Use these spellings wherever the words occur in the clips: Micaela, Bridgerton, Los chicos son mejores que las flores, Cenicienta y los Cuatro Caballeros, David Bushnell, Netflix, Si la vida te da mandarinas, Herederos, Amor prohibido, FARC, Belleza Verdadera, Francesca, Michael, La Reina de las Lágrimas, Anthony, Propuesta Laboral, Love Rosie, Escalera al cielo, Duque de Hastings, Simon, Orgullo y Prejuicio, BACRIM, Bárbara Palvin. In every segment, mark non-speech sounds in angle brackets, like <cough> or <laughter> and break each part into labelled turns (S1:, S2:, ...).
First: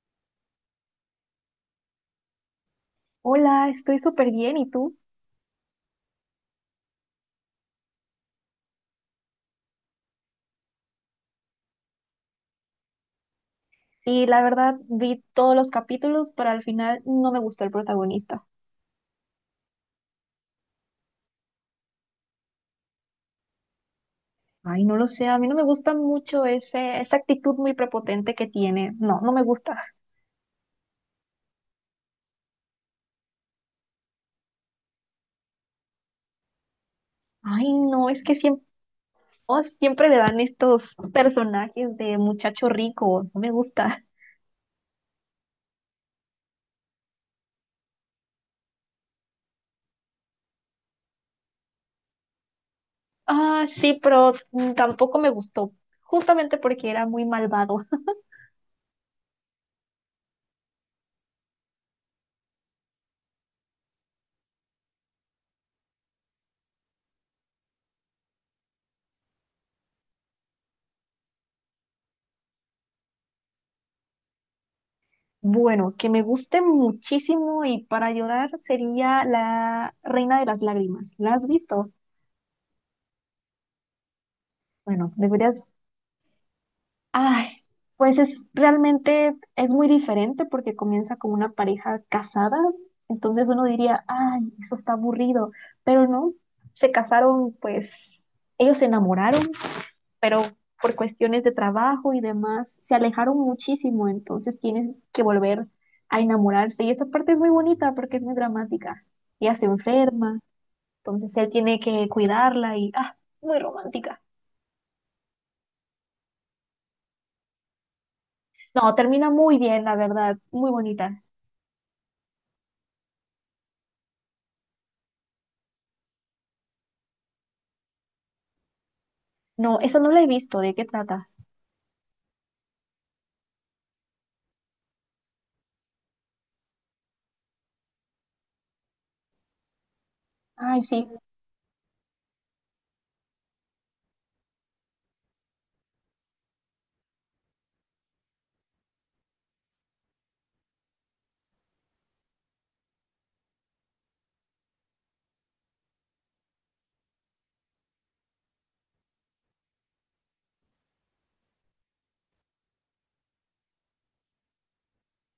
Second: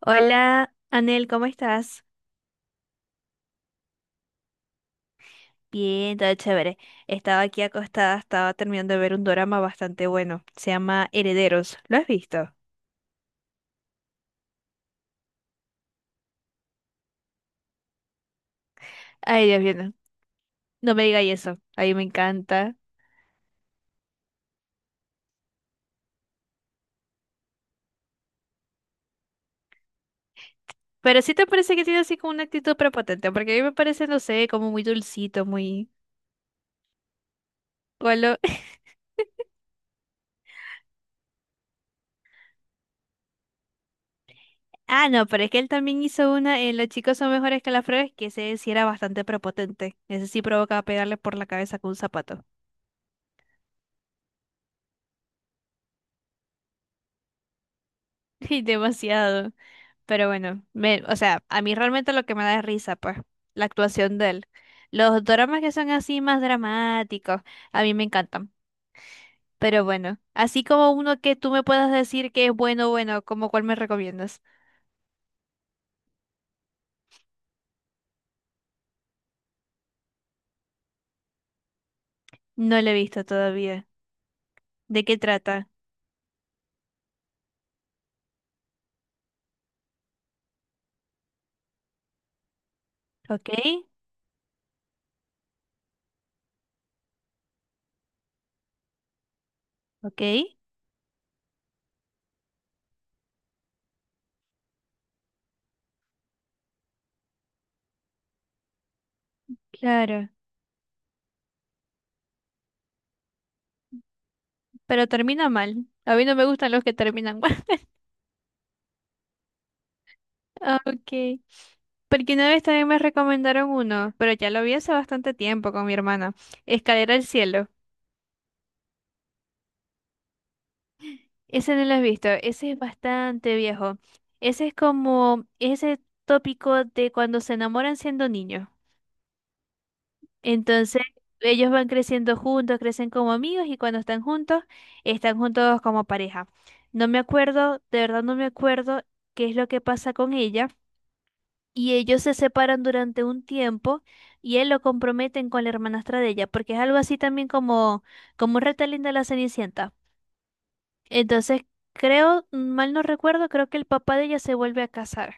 S1: Hola, Anel, ¿cómo estás?
S2: Hola, estoy súper bien, ¿y tú?
S1: Bien, todo chévere. Estaba aquí acostada, estaba terminando de ver un dorama bastante bueno. Se llama Herederos. ¿Lo has visto?
S2: Sí, la verdad vi todos los capítulos, pero al final no me gustó el protagonista.
S1: Ay, Dios mío, no, no me digas eso. A mí me encanta.
S2: Ay, no lo sé, a mí no me gusta mucho ese, esa actitud muy prepotente que tiene. No, no me gusta.
S1: Pero sí te parece que tiene así como una actitud prepotente, porque a mí me parece, no sé, como muy dulcito, muy...
S2: Ay, no, es que
S1: Bueno,
S2: siempre, siempre le dan estos personajes de muchacho rico, no me gusta.
S1: <laughs> ah, no, pero es que él también hizo una en Los chicos son mejores que las flores, que ese sí era bastante prepotente. Ese sí provocaba pegarle por la cabeza con un zapato.
S2: Ah, sí, pero tampoco me gustó, justamente porque era muy malvado. <laughs>
S1: <laughs> Y demasiado. Pero bueno, o sea, a mí realmente lo que me da es risa, pues, la actuación de él. Los dramas que son así más dramáticos, a mí me encantan. Pero bueno, así como uno que tú me puedas decir que es bueno, bueno, como cuál me recomiendas.
S2: Bueno, que me guste muchísimo y para llorar sería La Reina de las Lágrimas. ¿La has visto?
S1: No lo he visto todavía. ¿De
S2: Bueno,
S1: qué trata?
S2: deberías. Ay, pues es realmente es muy diferente porque comienza con una pareja casada.
S1: ¿Ok?
S2: Entonces uno diría, ay, eso está aburrido. Pero no, se casaron, pues ellos se enamoraron,
S1: ¿Ok?
S2: pero por cuestiones de trabajo y demás se alejaron muchísimo. Entonces tienen que volver a enamorarse. Y esa parte es muy bonita porque es muy dramática. Ella se
S1: Claro.
S2: enferma, entonces él tiene que cuidarla y, ah, muy romántica.
S1: Pero termina mal. A mí no me gustan los que terminan mal. <laughs>
S2: No, termina muy bien, la verdad, muy
S1: Ah,
S2: bonita.
S1: ok. Porque una vez también me recomendaron uno, pero ya lo vi hace bastante tiempo con mi hermana. Escalera al cielo.
S2: No, esa no la he visto, ¿de qué trata?
S1: Ese no lo he visto, ese es bastante viejo. Ese es como ese tópico de cuando se enamoran siendo niños.
S2: Ay,
S1: Entonces,
S2: sí.
S1: ellos van creciendo juntos, crecen como amigos y cuando están juntos como pareja. No me acuerdo, de verdad no me acuerdo qué es lo que pasa con ella. Y ellos se separan durante un tiempo y él lo comprometen con la hermanastra de ella, porque es algo así también como, como un retelling de la Cenicienta. Entonces, creo, mal no recuerdo, creo que el papá de ella se vuelve a casar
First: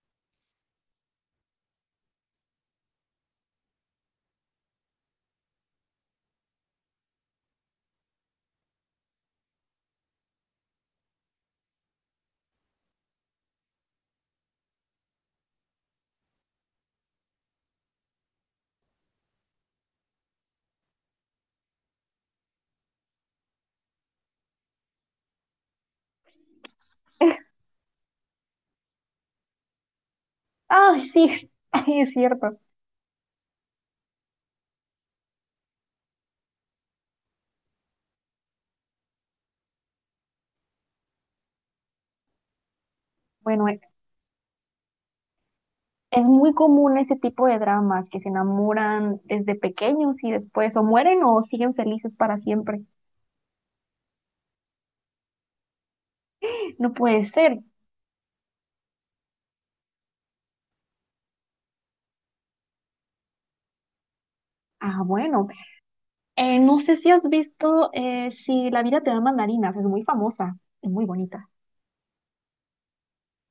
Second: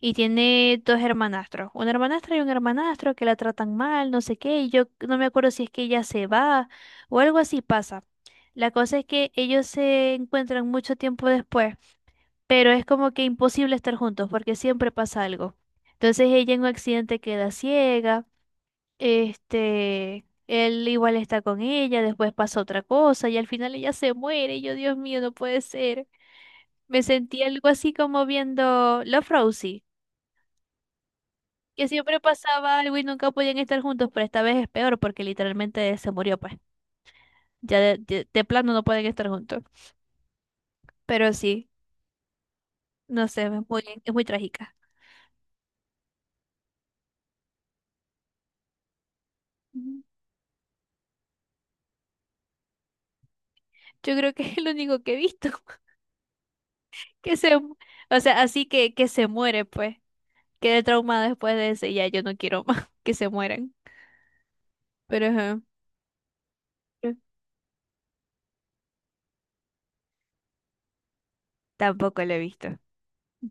S1: y tiene dos hermanastros, una hermanastra y un hermanastro que la tratan mal, no sé qué, y yo no me acuerdo si es que ella se va o algo así pasa. La cosa es que ellos se encuentran mucho tiempo después, pero es como que imposible estar juntos porque siempre pasa algo. Entonces ella en un accidente queda ciega. Este, él igual está con ella, después pasa otra cosa y al final ella se muere. Y yo, Dios mío, no puede ser. Me sentí algo así como viendo Love Rosie,
S2: Ay, sí, <laughs>
S1: que
S2: ay, es
S1: siempre
S2: cierto.
S1: pasaba algo y nunca podían estar juntos, pero esta vez es peor porque literalmente se murió, pues. Ya de plano no pueden estar juntos. Pero sí, no sé,
S2: Bueno,
S1: es muy trágica.
S2: es muy común ese tipo de dramas que se enamoran desde
S1: Ujú.
S2: pequeños y después o mueren o siguen felices para siempre.
S1: Yo creo que es lo único que he visto <laughs>
S2: No puede
S1: que se,
S2: ser.
S1: mu- o sea, que se muere, pues. Quedé traumada después de ese, ya yo no quiero más <laughs> que se mueran.
S2: Ah,
S1: Pero
S2: bueno.
S1: ajá,
S2: No sé si has visto Si la vida te da mandarinas, es muy famosa, es muy bonita.
S1: tampoco lo he visto.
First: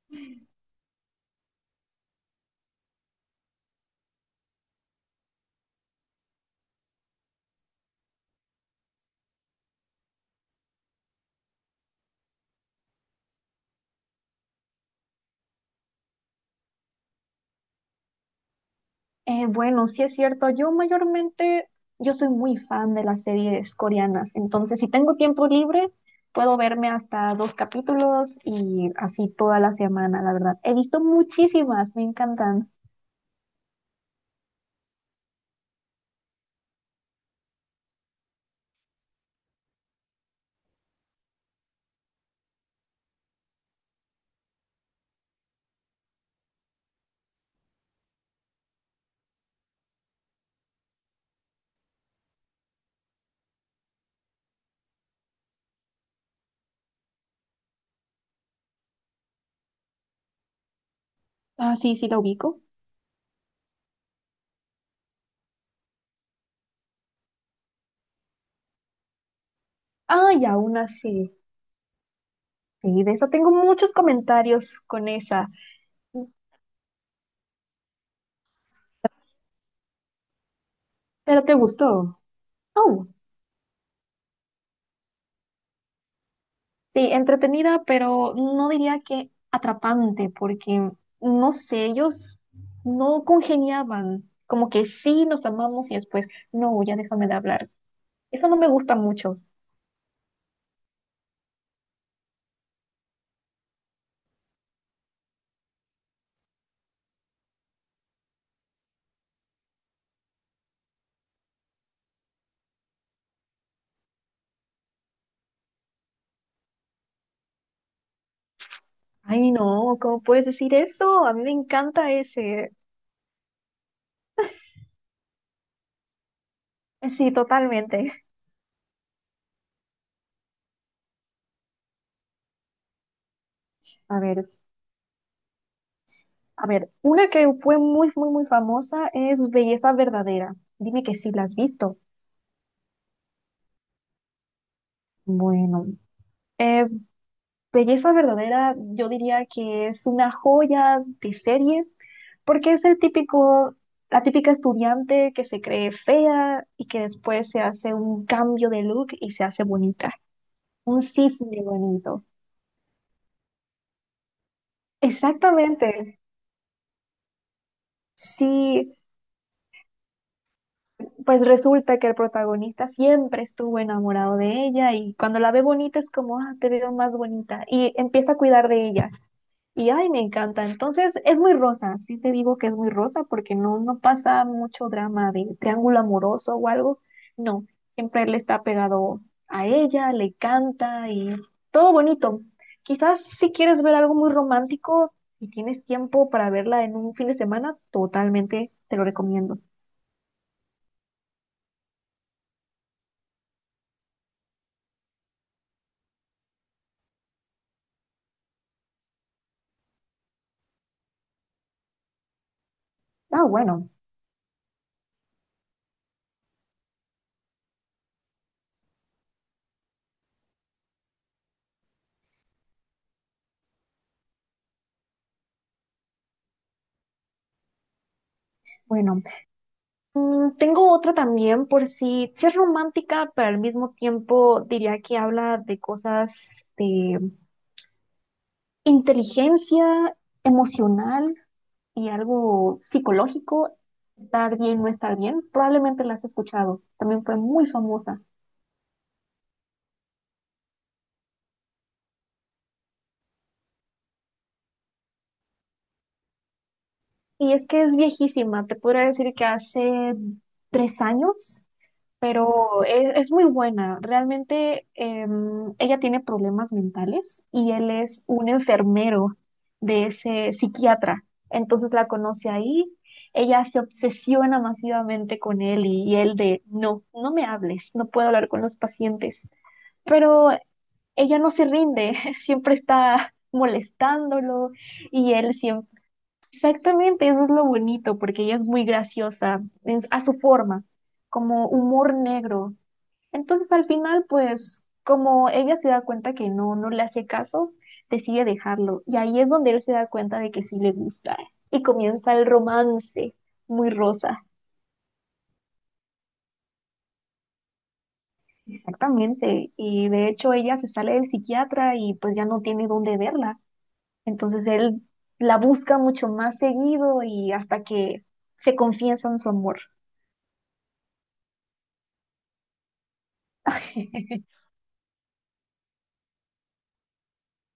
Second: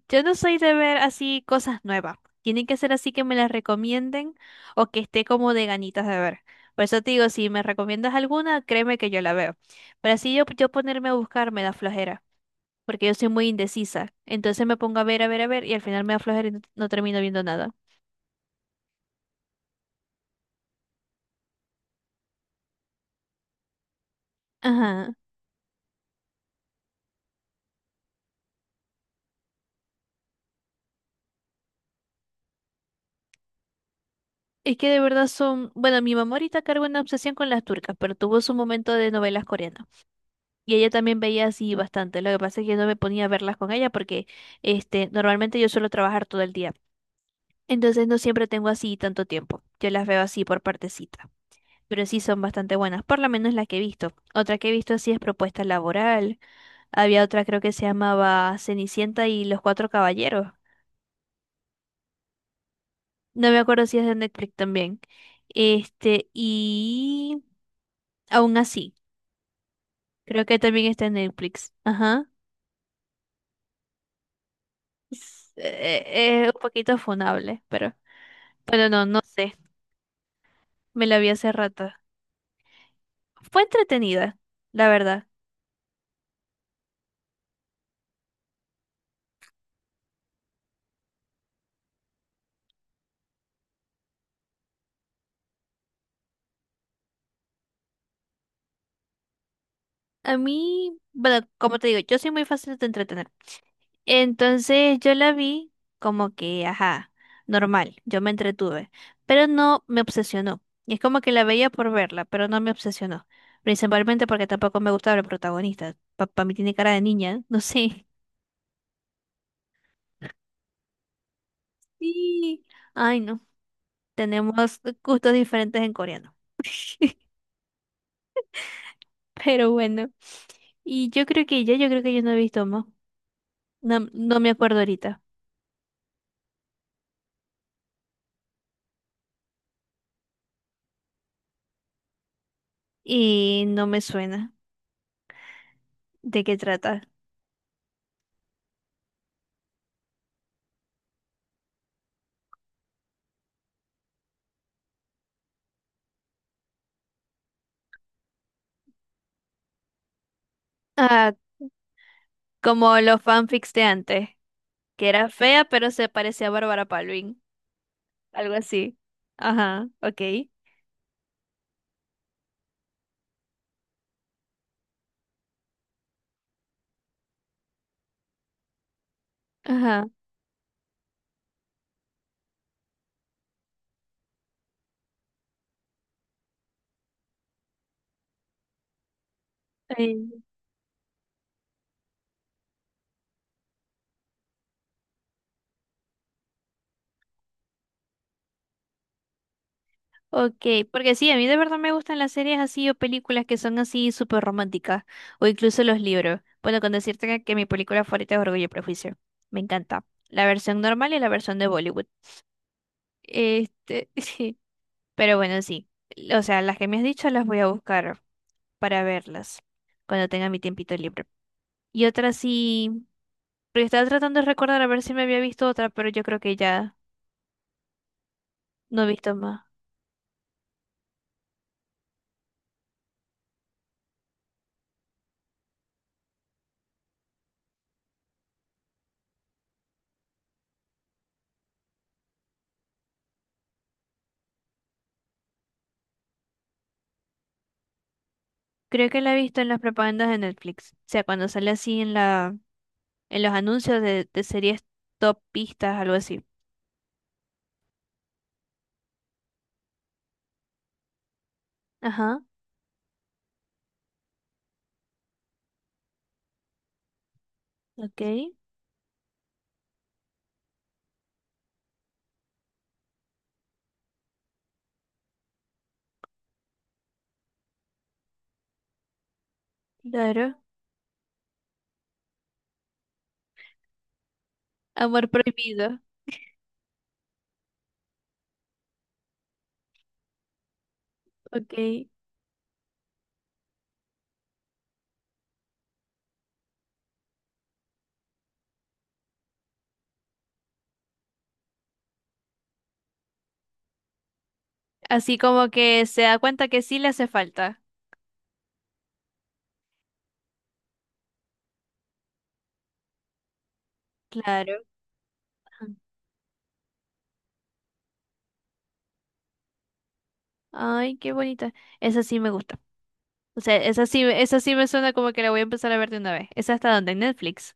S1: Yo no soy de ver así cosas nuevas. Tienen que ser así que me las recomienden o que esté como de ganitas de ver. Por eso te digo, si me recomiendas alguna, créeme que yo la veo. Pero así yo ponerme a buscar me da flojera, porque yo soy muy indecisa. Entonces me pongo a ver, a ver, a ver y al final me da flojera y no termino viendo nada.
S2: Bueno, sí es cierto. Yo mayormente, yo soy muy fan de las series coreanas. Entonces, si
S1: Ajá.
S2: tengo tiempo libre, puedo verme hasta dos capítulos y así toda la semana, la verdad. He visto muchísimas, me encantan.
S1: Es que de verdad son... Bueno, mi mamá ahorita carga una obsesión con las turcas, pero tuvo su momento de novelas coreanas. Y ella también veía así bastante. Lo que pasa es que yo no me ponía a verlas con ella porque normalmente yo suelo trabajar todo el día. Entonces no siempre tengo así tanto tiempo. Yo las veo así por partecita. Pero sí son bastante buenas, por lo menos las que he visto. Otra que he visto así es Propuesta Laboral. Había otra creo que se llamaba Cenicienta y los Cuatro Caballeros.
S2: Ah, sí, sí la ubico.
S1: No me acuerdo si es de Netflix también. Este, y aún así,
S2: Ah, y
S1: creo que
S2: aún
S1: también está en
S2: así.
S1: Netflix. Ajá.
S2: Sí, de eso tengo muchos comentarios con esa.
S1: Es un poquito funable, pero... Bueno, no sé. Me la vi
S2: Pero
S1: hace
S2: te
S1: rato.
S2: gustó. Oh.
S1: Fue entretenida, la verdad.
S2: Sí, entretenida, pero no diría que atrapante, porque no sé, ellos no congeniaban, como que sí nos amamos y después, no, ya déjame de hablar. Eso no me gusta mucho.
S1: A mí, bueno, como te digo, yo soy muy fácil de entretener. Entonces yo la vi como que, ajá, normal. Yo me entretuve. Pero no me obsesionó. Y Es como que la veía por verla, pero no me obsesionó. Principalmente porque tampoco me gustaba el protagonista. Papá, mí tiene cara de niña, <laughs> no sé.
S2: Ay, no, ¿cómo puedes decir eso? A mí me encanta
S1: Sí,
S2: ese.
S1: ay, no. Tenemos gustos diferentes en coreano.
S2: Sí,
S1: <laughs>
S2: totalmente.
S1: Pero bueno. Y yo creo que ya, yo creo que yo no he visto más.
S2: A ver,
S1: No me acuerdo ahorita
S2: a ver, una que fue muy, muy, muy famosa es Belleza Verdadera. Dime que sí la has visto.
S1: y no me suena
S2: Bueno,
S1: de qué
S2: eh,
S1: trata.
S2: Belleza Verdadera, yo diría que es una joya de serie. Porque es el típico, la típica estudiante que se cree fea y que después se hace un cambio de look y se hace bonita. Un
S1: Ah,
S2: cisne bonito.
S1: como los fanfics de antes, que era fea pero se
S2: Exactamente.
S1: parecía a Bárbara Palvin, algo así.
S2: Sí,
S1: Ajá, ok.
S2: pues resulta que el protagonista siempre estuvo enamorado de ella y cuando la ve bonita es como, ah, te veo más bonita. Y empieza a cuidar de ella. Y
S1: Ajá.
S2: ay, me encanta. Entonces, es muy rosa, sí te digo que es muy rosa porque no, no pasa mucho drama de triángulo amoroso o algo. No, siempre él está pegado a ella,
S1: eh,
S2: le canta y todo bonito. Quizás si quieres ver algo muy romántico y tienes tiempo para verla en un fin de semana, totalmente te lo recomiendo.
S1: Ok, porque sí, a mí de verdad me gustan las series así o películas que son así súper románticas o incluso los libros. Bueno, con decirte que mi película favorita es Orgullo y Prejuicio. Me encanta. La versión normal y la versión de Bollywood.
S2: Ah,
S1: Este, <laughs> Pero bueno, sí. O sea, las que me has dicho las voy a buscar para verlas cuando tenga mi tiempito libre. Y otra sí, porque estaba tratando de recordar a ver si me había visto otra, pero yo creo que ya no he
S2: bueno.
S1: visto más.
S2: Tengo otra también por si, si es romántica, pero al mismo tiempo diría que habla de cosas de inteligencia emocional y algo psicológico, estar bien, no estar bien, probablemente la has escuchado, también fue muy famosa.
S1: Creo que la he visto en las propagandas de Netflix. O sea, cuando sale así en los anuncios de series top pistas, algo así.
S2: Y es que es viejísima, te podría decir que hace 3 años,
S1: Ajá,
S2: pero es muy buena. Realmente ella tiene problemas mentales y él
S1: ok,
S2: es un enfermero de ese psiquiatra. Entonces la conoce ahí. Ella se obsesiona masivamente con él y, no, no me hables, no puedo hablar con los pacientes. Pero
S1: claro.
S2: ella no se rinde, <laughs> siempre está molestándolo
S1: Amor
S2: y él siempre...
S1: prohibido,
S2: Exactamente, eso es lo bonito, porque ella es muy graciosa a su forma, como
S1: ok.
S2: humor negro. Entonces al final, pues como ella se da cuenta que no, no le hace caso, decide dejarlo. Y ahí es donde él se da cuenta de que sí le gusta. Y comienza el romance, muy rosa.
S1: Así como que se da cuenta que sí le hace falta.
S2: Exactamente. Y de hecho ella se sale del psiquiatra y pues ya no tiene dónde verla. Entonces
S1: Claro.
S2: él la
S1: Ajá.
S2: busca mucho más seguido y hasta que se confiesan su amor.
S1: Ay, qué bonita. Esa sí me gusta. O sea,
S2: <laughs>
S1: esa sí me suena como que la voy a empezar a ver de una vez. ¿Esa está donde? En Netflix.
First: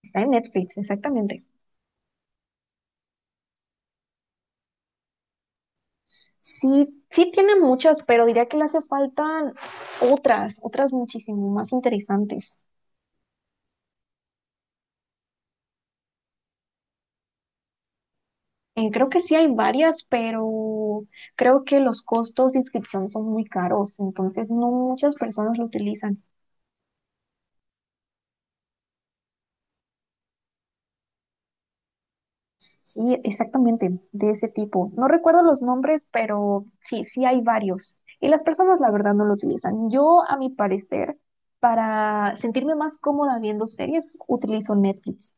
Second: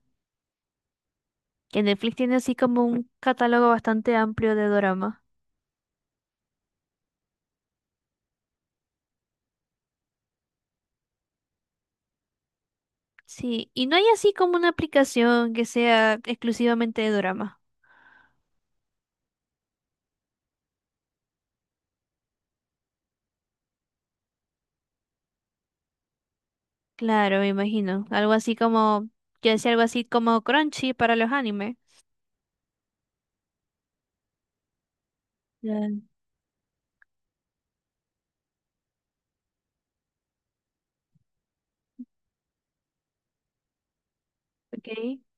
S2: Está en Netflix, exactamente.
S1: Que Netflix tiene así como un catálogo bastante amplio de dorama.
S2: Sí, sí tiene muchas, pero diría que le hace falta otras, otras muchísimo más interesantes.
S1: Sí, y no hay así como una aplicación que sea exclusivamente de dorama.
S2: Creo que sí hay varias, pero creo que los costos de inscripción son muy caros, entonces no muchas personas lo utilizan.
S1: Claro, me imagino. Algo así como, yo decía algo así como Crunchy para los animes.
S2: Sí, exactamente, de ese tipo. No recuerdo los
S1: Claro.
S2: nombres, pero sí, sí hay varios. Y las personas, la verdad, no lo utilizan. Yo, a mi parecer, para sentirme más cómoda viendo series, utilizo
S1: Ok.
S2: Netflix.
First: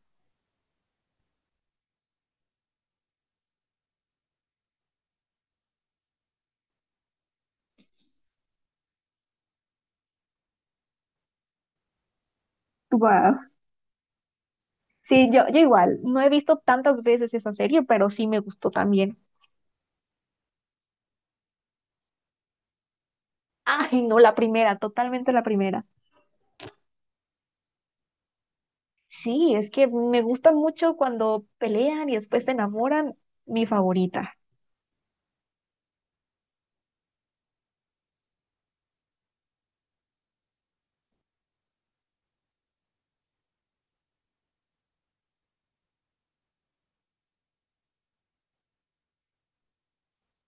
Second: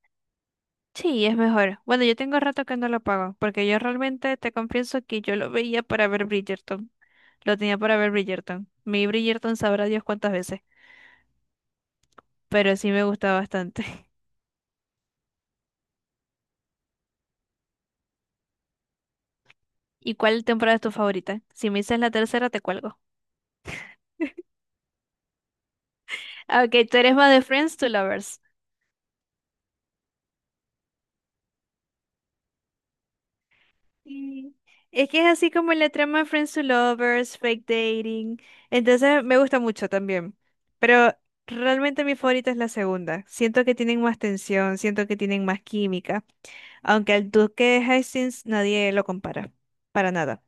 S1: Sí, es mejor. Bueno, yo tengo rato que no lo pago, porque yo realmente te confieso que yo lo veía para ver Bridgerton. Lo tenía para ver Bridgerton. Mi Bridgerton sabrá Dios cuántas veces. Pero sí me gusta
S2: Wow.
S1: bastante. <laughs>
S2: Sí, yo igual, no he visto tantas veces esa serie, pero sí me gustó también.
S1: ¿Y cuál temporada es tu favorita? Si me dices la tercera, te cuelgo.
S2: Ay, no, la primera, totalmente la primera.
S1: Ah, ok, tú eres más de Friends to Lovers.
S2: Sí, es que me gusta mucho cuando pelean y después se enamoran, mi favorita.
S1: Sí. Es que es así como la trama de Friends to Lovers, fake dating. Entonces me gusta mucho también. Pero realmente mi favorita es la segunda. Siento que tienen más tensión, siento que tienen más química. Aunque el Duque de Hastings nadie lo compara. Para nada.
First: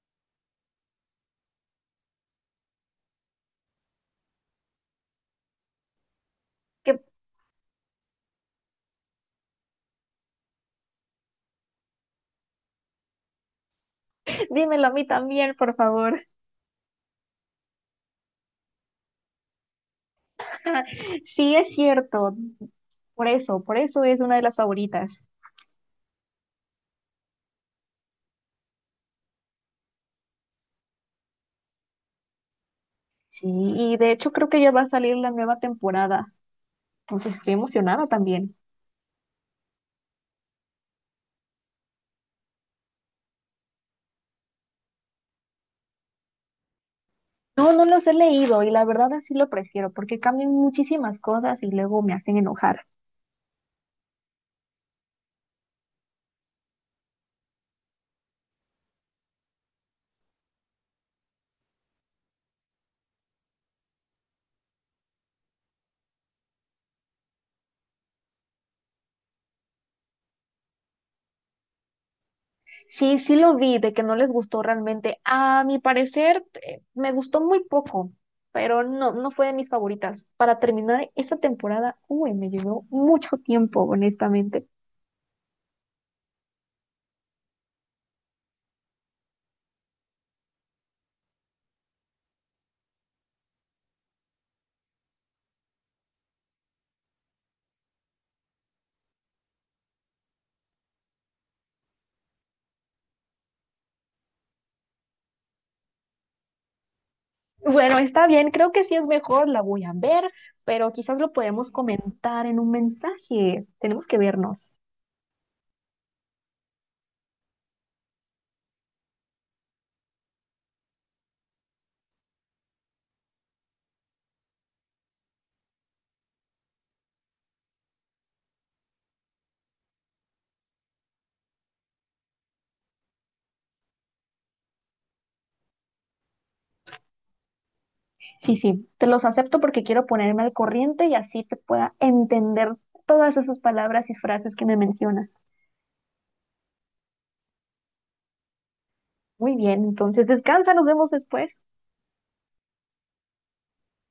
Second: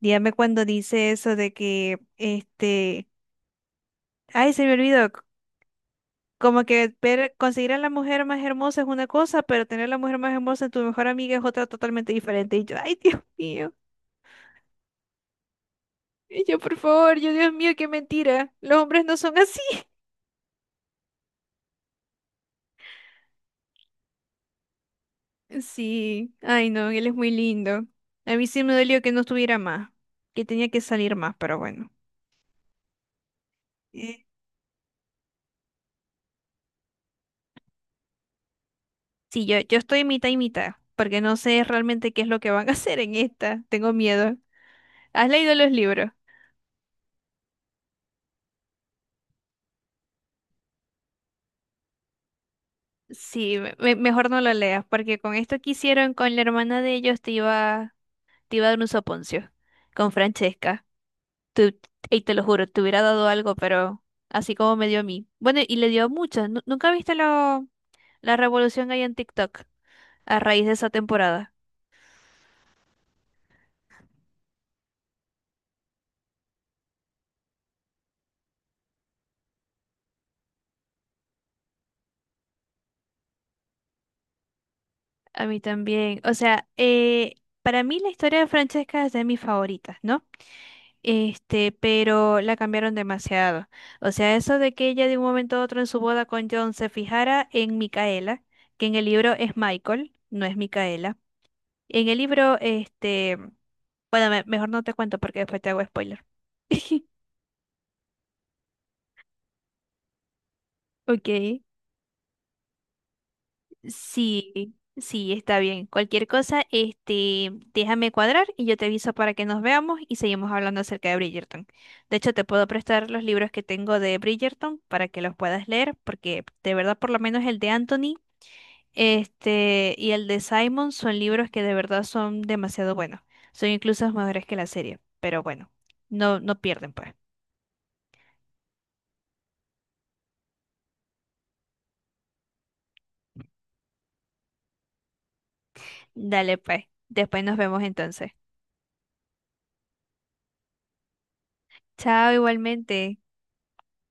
S1: Dígame cuando dice eso de que, ay, se me olvidó, como
S2: Que,
S1: que ver, conseguir a la mujer más hermosa es una cosa, pero tener a la mujer más hermosa en tu mejor amiga es otra totalmente diferente. Y yo, ay, Dios mío.
S2: <laughs> dímelo a mí también, por favor.
S1: Y yo, por favor, yo, Dios mío, qué mentira. Los hombres no son así. <laughs>
S2: <laughs> Sí, es cierto, por eso es una de las favoritas.
S1: Sí, ay, no, él es muy lindo. A mí sí me dolió que no estuviera más, que tenía que salir más, pero bueno.
S2: Sí, y de
S1: Eh,
S2: hecho creo que ya va a salir la nueva temporada, entonces estoy emocionada también.
S1: Sí, yo estoy mitad y mitad, porque no sé realmente qué es lo que van a <laughs> hacer en esta. Tengo miedo. ¿Has leído los libros?
S2: No, no los he leído y la verdad así lo prefiero porque cambian muchísimas cosas y luego me hacen enojar.
S1: Sí, mejor no lo leas, porque con esto que hicieron con la hermana de ellos te iba. Te iba a dar un soponcio con Francesca. Tú- y te lo juro, te hubiera dado algo, pero así como me dio a mí. Bueno, y le dio a muchas. ¿Nunca viste la revolución que hay en TikTok a raíz de esa temporada?
S2: Sí, sí lo vi, de que no les gustó realmente. A mi parecer, me gustó muy poco, pero no, no fue de mis favoritas. Para terminar esta temporada, uy, me llevó mucho tiempo, honestamente.
S1: A mí también. O sea, para mí la historia de Francesca es de mis favoritas, ¿no? Pero la cambiaron demasiado. O sea, eso de que ella de un momento a otro en su boda con John se fijara en Micaela, que en el libro es Michael, no es Micaela. En el libro, bueno, mejor no te cuento porque después te hago spoiler. <laughs>
S2: Bueno, está bien, creo que sí es mejor, la voy a ver, pero quizás lo
S1: Ok.
S2: podemos comentar en un mensaje. Tenemos que vernos.
S1: Sí, está bien. Cualquier cosa, déjame cuadrar y yo te aviso para que nos veamos y seguimos hablando acerca de Bridgerton. De hecho, te puedo prestar los libros que tengo de Bridgerton para que los puedas leer, porque de verdad, por lo menos el de Anthony, y el de Simon son libros que de verdad son demasiado buenos. Son incluso mejores que la serie, pero bueno, no pierden, pues.
S2: Sí, sí, te los acepto porque quiero ponerme al corriente y así te pueda entender todas esas palabras y frases que me mencionas.
S1: Dale, pues. Después nos vemos entonces.
S2: Muy bien, entonces descansa, nos vemos después.
S1: Chao, igualmente.